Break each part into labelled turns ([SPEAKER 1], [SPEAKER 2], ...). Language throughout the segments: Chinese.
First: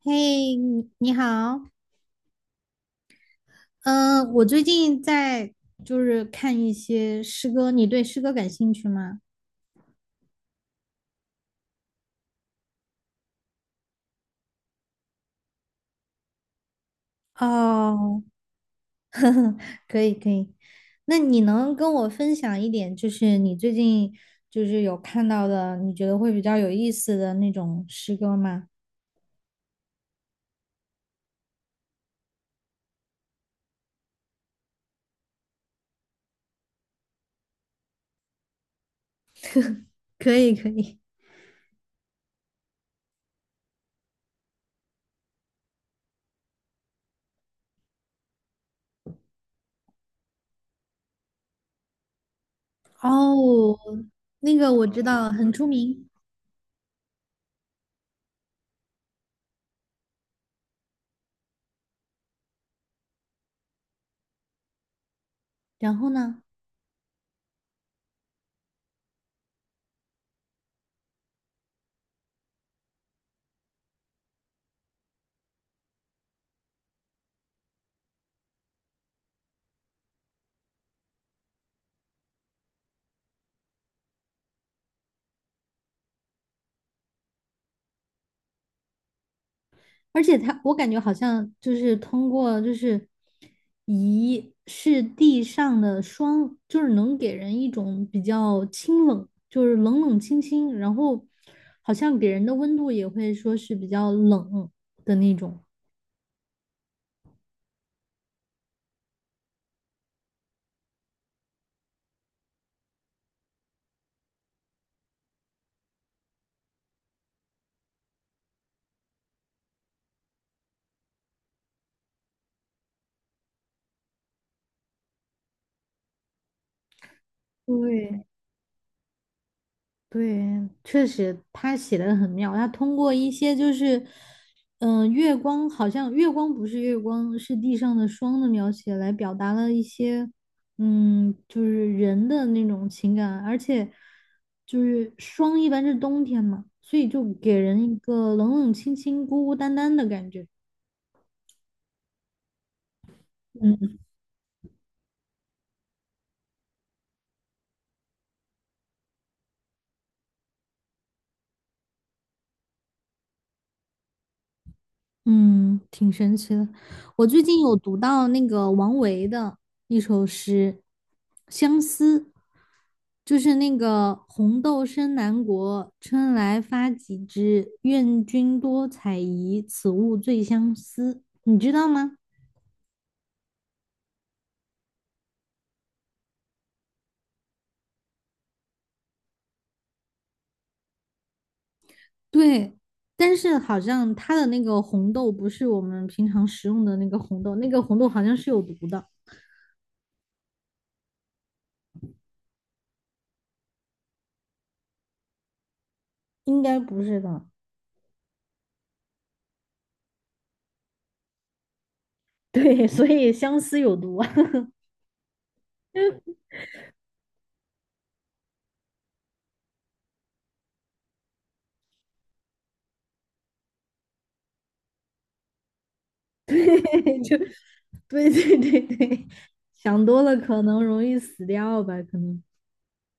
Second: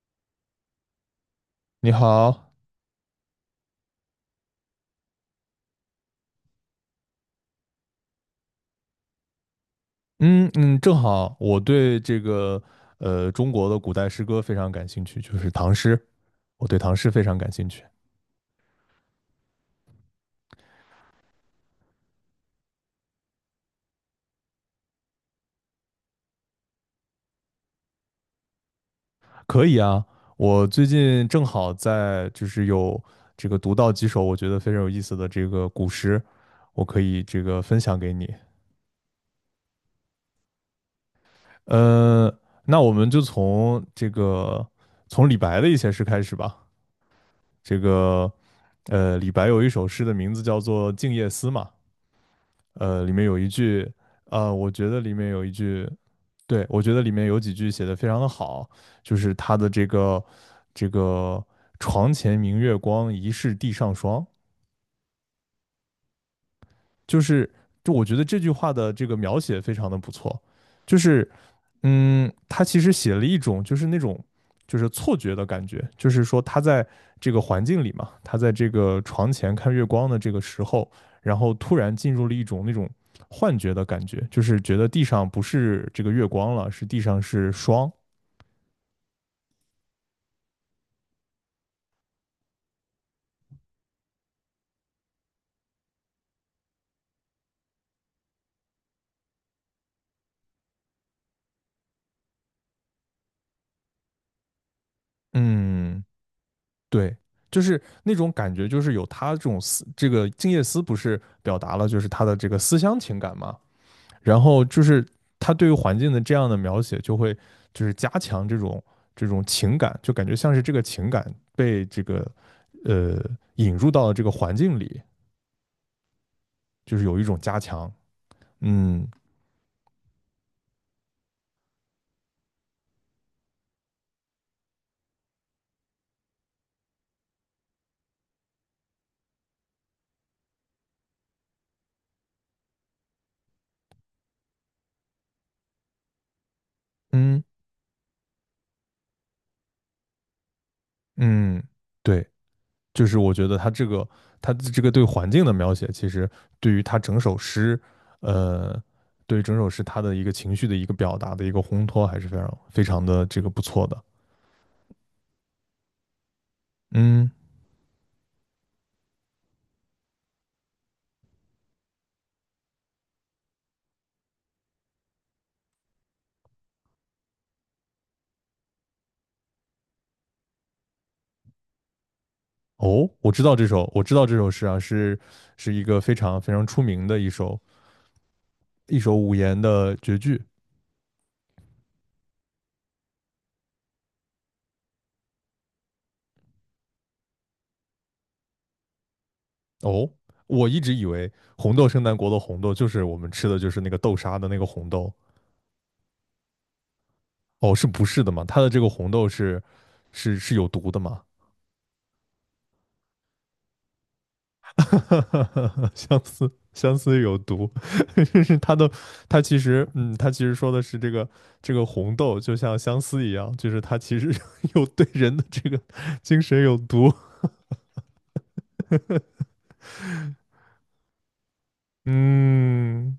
[SPEAKER 1] 嘿，你好，
[SPEAKER 2] 你好。
[SPEAKER 1] 嗯，我最近在看一些诗歌，你对诗歌感兴趣吗？
[SPEAKER 2] 嗯嗯，正好我对中国的古代诗歌非常感兴趣，就是唐诗，我对唐诗非常感兴趣。
[SPEAKER 1] 哦，可以，那你能跟我分享一点，就是你最近有看到的，你觉得会比较有意思的那种诗歌吗？
[SPEAKER 2] 可以啊，我最近正好在就是有这个读到几首我觉得非常有意思的这个古诗，我可以这个分享给你。
[SPEAKER 1] 可以。
[SPEAKER 2] 呃，那我们就从从李白的一些诗开始吧。这个李白有一首诗的名字叫做《静夜思》嘛。里面有一
[SPEAKER 1] 哦，
[SPEAKER 2] 句，
[SPEAKER 1] 那
[SPEAKER 2] 我
[SPEAKER 1] 个我
[SPEAKER 2] 觉得
[SPEAKER 1] 知
[SPEAKER 2] 里面
[SPEAKER 1] 道，
[SPEAKER 2] 有一
[SPEAKER 1] 很出
[SPEAKER 2] 句，
[SPEAKER 1] 名。
[SPEAKER 2] 对，我觉得里面有几句写的非常的好，就是他的这个床前明月光，疑是地上霜。
[SPEAKER 1] 然后呢？
[SPEAKER 2] 就是就我觉得这句话的这个描写非常的不错，就是他其实写了一种就是那种就是错觉的感觉，就是说他在这个环境里嘛，他在这个床前看月光的这个时候，然后突然进入了一种那种幻觉的感觉，就是觉得地上不是这个月光了，是地上是霜。
[SPEAKER 1] 而且他，我感觉好像就是通过仪是地上的霜，就是能给人一种比较清冷，就是冷冷清清，然后好像给人的温度也会说是比较冷的那种。
[SPEAKER 2] 嗯，对，就是那种感觉，就是有他这种思，这个静夜思不是表达了就是他的这个思乡情感嘛，然后就是他对于环境的这样的描写，就会就是加强这种情感，就感觉像是这个情感被这个呃引入到了这个环境里，就是有一种加强。
[SPEAKER 1] 对，
[SPEAKER 2] 嗯
[SPEAKER 1] 对，确实他写的很妙。他通过一些就是，月光好像月光不是月光，是地上的霜的描写，来表达了一些，嗯，就是人的那种情感。而且，就是霜一般是冬天嘛，所以就
[SPEAKER 2] 嗯
[SPEAKER 1] 给人一个冷冷清清、孤孤单单的感觉。
[SPEAKER 2] 嗯，对，就是我觉得
[SPEAKER 1] 嗯。
[SPEAKER 2] 他这个对环境的描写，其实对于他整首诗，呃，对于整首诗他的一个情绪的一个表达的一个烘托，还是非常非常的这个不错的。
[SPEAKER 1] 嗯，挺神奇的。我
[SPEAKER 2] 嗯。
[SPEAKER 1] 最近有读到那个王维的一首诗《相思》，就是那个“红豆生南国，春来发几枝。愿君多采撷，此物最相思。”你知道吗？
[SPEAKER 2] 哦，我知道这首，我知道这首诗啊，是是一个非常非常出名的一首五言的绝句。
[SPEAKER 1] 对，但是好像它的那个红豆不是我们平常食用的那个红豆，那个红豆好像是有毒的，
[SPEAKER 2] 哦，我一直以为红豆生南国的红豆就是我们吃的就是那个豆沙的那个红豆。
[SPEAKER 1] 应该不是的。
[SPEAKER 2] 哦，是不是的嘛？它的这个红豆是是有毒的嘛？
[SPEAKER 1] 对，所以相思有毒啊。
[SPEAKER 2] 相 思，相思有毒。就是它的，它其实，它其实说的是这个红豆就像相思一样，就是它其实 有对人的这个精神有毒。
[SPEAKER 1] 对就 对，想多了可能容易死掉吧，可能，
[SPEAKER 2] 嗯，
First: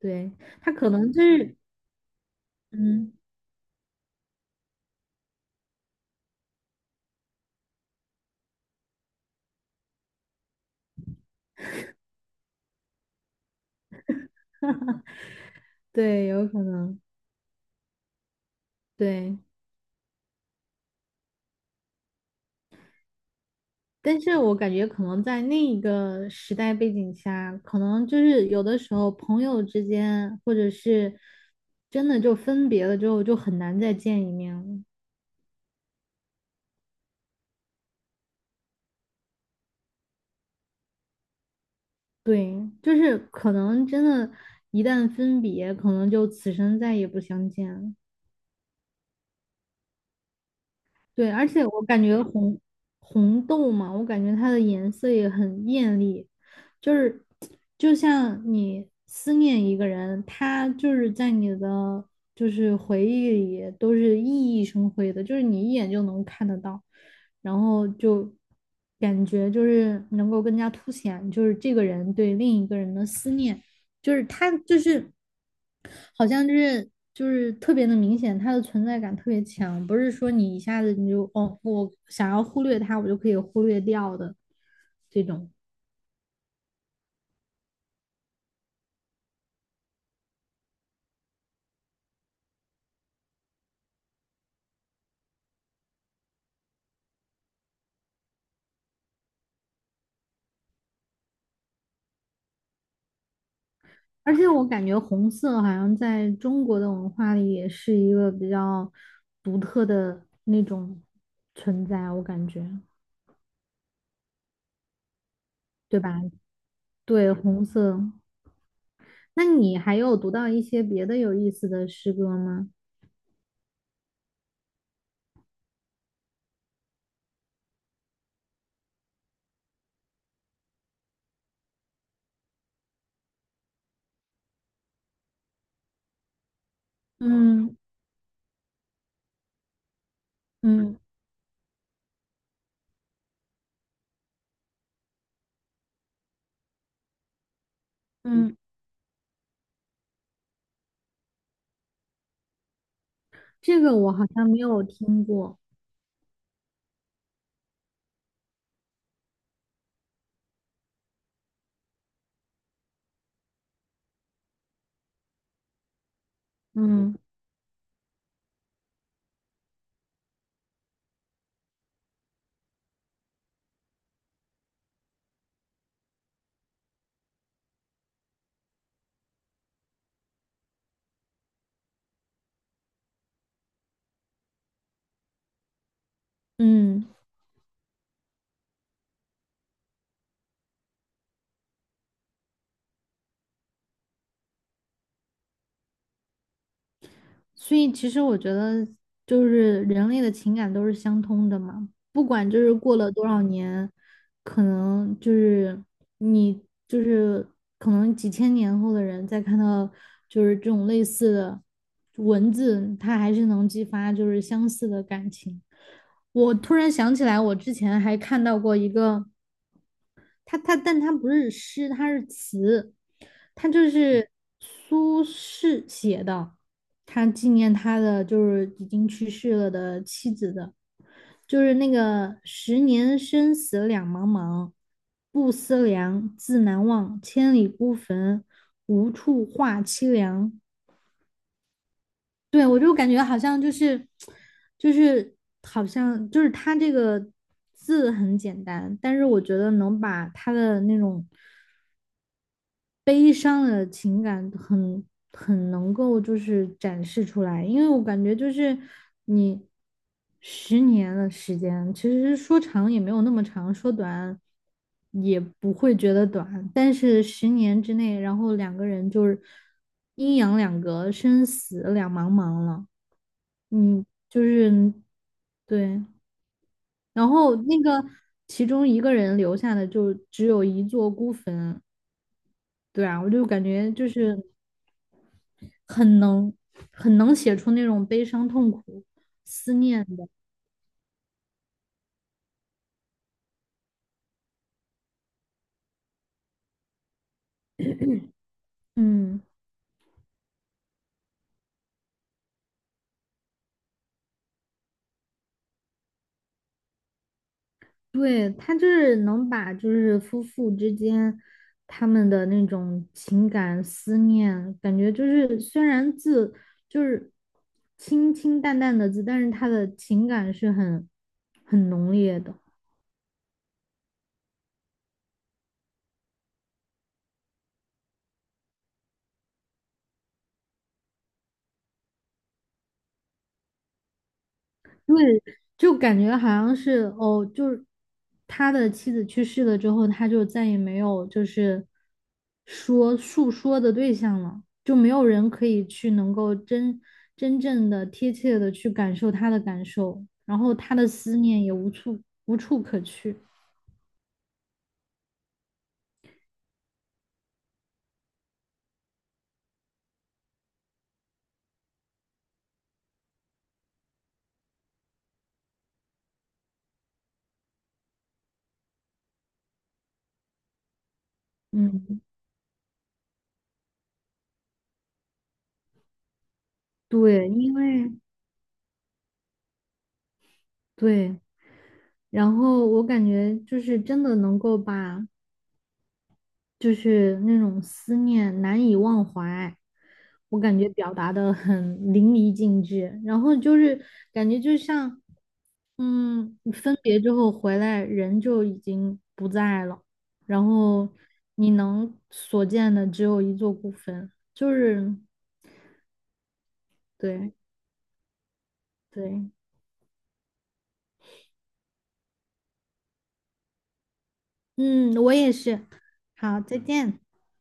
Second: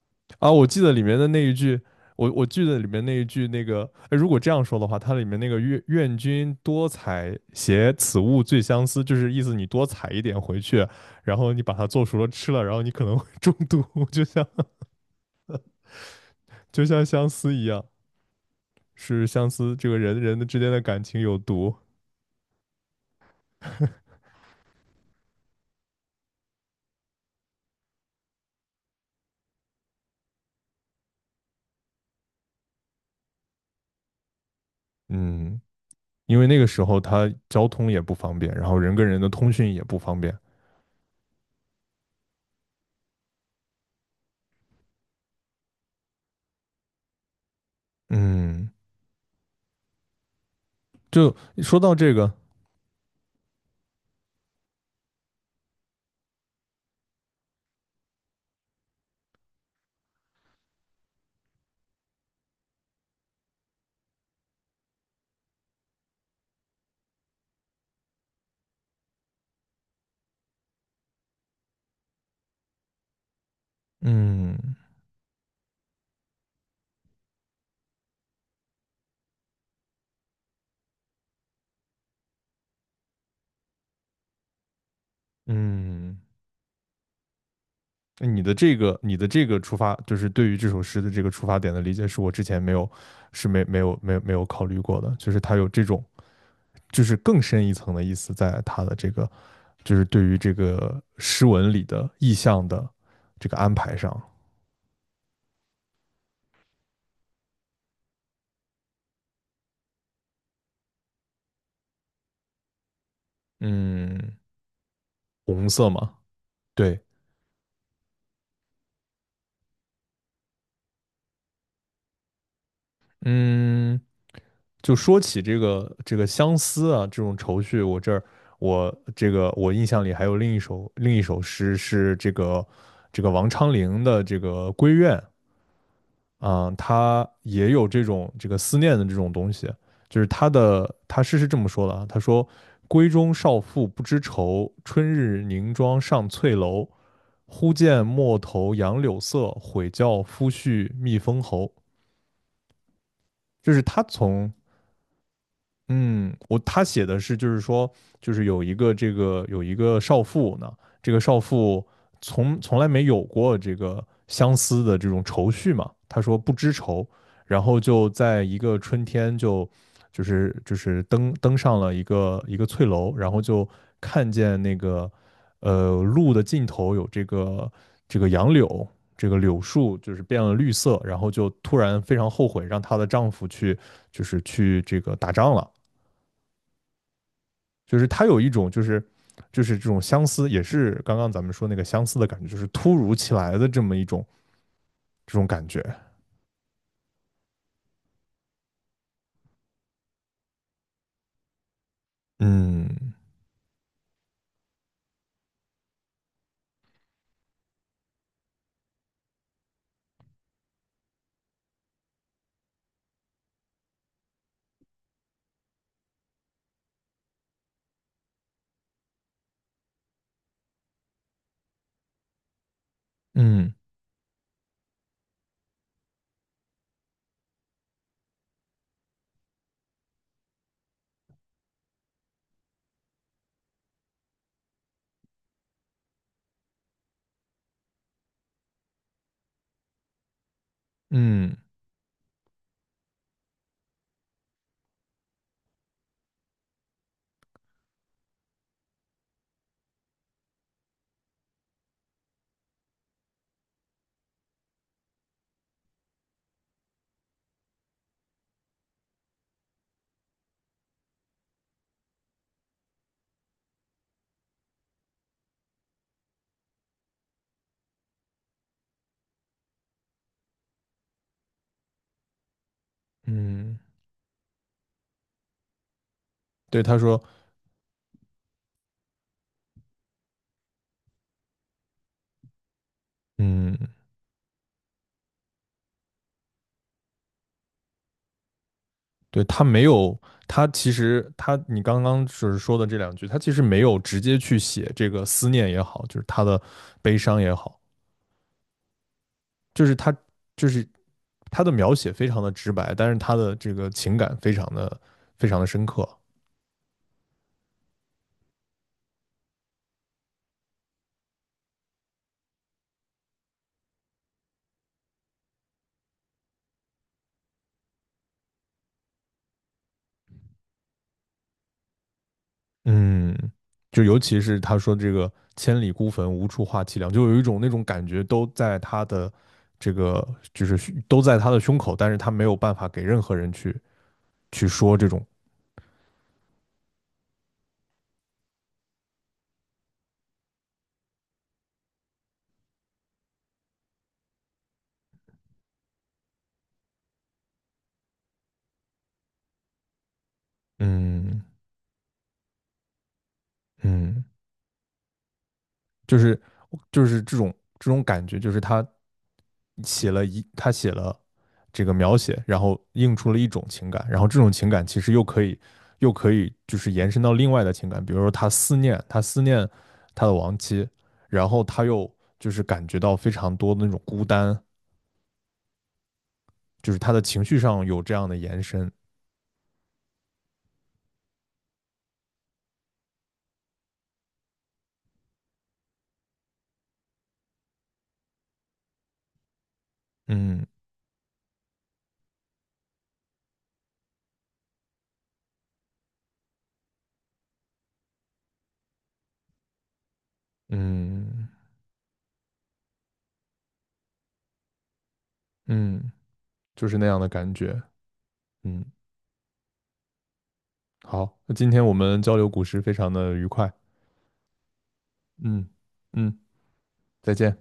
[SPEAKER 1] 对，
[SPEAKER 2] 啊，我
[SPEAKER 1] 他
[SPEAKER 2] 记
[SPEAKER 1] 可
[SPEAKER 2] 得里
[SPEAKER 1] 能
[SPEAKER 2] 面
[SPEAKER 1] 就
[SPEAKER 2] 的那一
[SPEAKER 1] 是，
[SPEAKER 2] 句，我记得里面
[SPEAKER 1] 嗯，
[SPEAKER 2] 那一句那个，哎如果这样说的话，它里面那个愿君多采撷，此物最相思，就是意思你多采一点回去，然后你把它做熟了吃了，然后你可能会中毒，就像
[SPEAKER 1] 对，有可
[SPEAKER 2] 就
[SPEAKER 1] 能，
[SPEAKER 2] 像相思一样，是
[SPEAKER 1] 对，
[SPEAKER 2] 相思这个人的之间的感情有毒。
[SPEAKER 1] 但是我感觉可能在那一个时代背景下，可能就是有的时候朋友之间，或者是真的就分别了之后，就很难再见一面了。
[SPEAKER 2] 嗯，因为那个时候它交通也不方便，然后人跟人的通讯也不方便。
[SPEAKER 1] 对，就是可能真的，一旦分别，可能就此生再也不相见了。
[SPEAKER 2] 嗯，
[SPEAKER 1] 对，
[SPEAKER 2] 就
[SPEAKER 1] 而且
[SPEAKER 2] 说
[SPEAKER 1] 我
[SPEAKER 2] 到
[SPEAKER 1] 感
[SPEAKER 2] 这
[SPEAKER 1] 觉
[SPEAKER 2] 个，
[SPEAKER 1] 红豆嘛，我感觉它的颜色也很艳丽，就是就像你思念一个人，他就是在你的回忆里都是熠熠生辉的，就是你一眼就能看得到，然后就感觉就是能够更加凸显就是这个人对另一个人的思念。就是他
[SPEAKER 2] 嗯。
[SPEAKER 1] 就是好像就是特别的明显，他的存在感特别强，不是说你一下子你就哦，我想要忽略他，我就可以忽略掉的这种。
[SPEAKER 2] 嗯，那你的这个，你的这个出发，就是对于这首诗的这个出发点的理解，是我之前没有，是没有考虑过的，就是它有这种，就是更深一层的意思，在它的这个，就是对于这个诗文里的意象的这个安排上。
[SPEAKER 1] 而且我感觉红色好像在中国的文化里也是一个比较独特的那种存在，我感觉，
[SPEAKER 2] 嗯，红色
[SPEAKER 1] 对
[SPEAKER 2] 嘛，
[SPEAKER 1] 吧？
[SPEAKER 2] 对。
[SPEAKER 1] 对，红色。那你还有读到一些别的有意思的诗歌吗？
[SPEAKER 2] 嗯，就说起这个相思啊，这种愁绪，我这儿我这个我印象里还有另一首诗是这个王昌龄的这个《闺怨》啊，他也
[SPEAKER 1] 嗯
[SPEAKER 2] 有这种这个思念的这种东西，就是
[SPEAKER 1] 嗯
[SPEAKER 2] 他诗是这么说的啊，他说：“闺中少妇不知愁，春日凝妆上翠楼。忽见陌
[SPEAKER 1] 嗯。
[SPEAKER 2] 头杨柳色，悔教夫婿觅封侯。”就
[SPEAKER 1] 这
[SPEAKER 2] 是
[SPEAKER 1] 个
[SPEAKER 2] 他
[SPEAKER 1] 我好像
[SPEAKER 2] 从，
[SPEAKER 1] 没有听过，
[SPEAKER 2] 嗯，我他写的是，就是说，就是有一个这个有一个少妇呢，这个少妇从来没有过这个相思的这种愁绪嘛，她说不知愁，
[SPEAKER 1] 嗯
[SPEAKER 2] 然后就在一个春天就就是登上了一个翠楼，然后就看见那个路的尽头有这个杨柳，这个柳树就是变了绿色，然后就突然非常后悔让她的丈夫去就是去这个打仗了。
[SPEAKER 1] 嗯，
[SPEAKER 2] 就是他有一种就是这种相思，也是刚刚咱们说那个相思的感觉，就是突如其来的这么一种这种感觉。
[SPEAKER 1] 所以其实我觉得就是人类的情感都是相通的嘛，不管就是过了
[SPEAKER 2] 嗯
[SPEAKER 1] 多少年，可能就是你就是可能几千年后的人再看到就是这种类似的文字，它还是能激发就是相似的感情。我突然想起来，我之前还看到过一个。他，但他不是诗，他是词，他
[SPEAKER 2] 嗯
[SPEAKER 1] 就是苏轼写的，他纪念他的就是已经去世了的妻子的，就是那个十年生死两茫茫，不思量，自难忘，千里孤坟，无处话凄凉。
[SPEAKER 2] 嗯
[SPEAKER 1] 对，我就感觉好像就是，就是好像就是他这个字很简单，但是我觉得能把他的那种悲伤的情感很能够就是展示出来，因为我感觉就是你十年的时间，其实说长也没有那么长，说短也不会觉得短，但是十年之内，然后两个人就是阴阳两隔，生死两茫茫了，
[SPEAKER 2] 嗯，
[SPEAKER 1] 嗯，就是对。
[SPEAKER 2] 对，他说，
[SPEAKER 1] 然后那个其中一个人留下的就只有一座孤坟，对啊，我就感
[SPEAKER 2] 嗯，
[SPEAKER 1] 觉就是很能很能写出那种悲伤、痛苦、
[SPEAKER 2] 对他
[SPEAKER 1] 思
[SPEAKER 2] 没
[SPEAKER 1] 念
[SPEAKER 2] 有，
[SPEAKER 1] 的。
[SPEAKER 2] 他其实他你刚刚就是说的这两句，他其实没有直接去写这个思念也好，就是他的悲伤也好，
[SPEAKER 1] 嗯，
[SPEAKER 2] 就是他就是他的描写非常的直白，但是他的这个情感非常的深刻。
[SPEAKER 1] 对，他就是能把就是夫妇之间他们的那种情感思念，感觉就是虽然字就是清清淡淡的字，但是他的情感是很浓烈的。
[SPEAKER 2] 嗯，就尤其是他说这个“千里孤坟，无处话凄凉”，就有一种那种感觉，都在他的这个，就是胸都在他的胸口，但是他没有办法给任何人去说这种，
[SPEAKER 1] 对，就感觉好像是哦，就是他的妻子去世了之后，他就再也没有就是说诉说的对象了，就没有人可以去能够真正的贴切的去感受他的感受，然后他的思
[SPEAKER 2] 嗯
[SPEAKER 1] 念也无处可去。
[SPEAKER 2] 嗯，就是就是这种这种感觉，就是他写了一他写了这个描写，然后映出了一种情感，然后这种情感其实又可以就是延伸到另外的情感，比如说他思念他的亡妻，然后他又
[SPEAKER 1] 嗯，
[SPEAKER 2] 就是感觉到非常多的那种孤单，就是他的情
[SPEAKER 1] 对，
[SPEAKER 2] 绪
[SPEAKER 1] 因
[SPEAKER 2] 上有
[SPEAKER 1] 为
[SPEAKER 2] 这样的延伸。
[SPEAKER 1] 对，然后我感觉就是真的能够把就是那种思念难以忘怀，我
[SPEAKER 2] 嗯
[SPEAKER 1] 感觉表达的很淋漓尽致。然后就是感觉就像，嗯，分别之后回来，人就已经不在了，然后
[SPEAKER 2] 嗯
[SPEAKER 1] 你能所见的只有一座孤坟，就是
[SPEAKER 2] 嗯,就是那样的感
[SPEAKER 1] 对
[SPEAKER 2] 觉。嗯，
[SPEAKER 1] 对，
[SPEAKER 2] 好，那今天我们交流古诗非常的愉快。
[SPEAKER 1] 嗯，我也
[SPEAKER 2] 嗯
[SPEAKER 1] 是。
[SPEAKER 2] 嗯。
[SPEAKER 1] 好，再见。
[SPEAKER 2] 再见。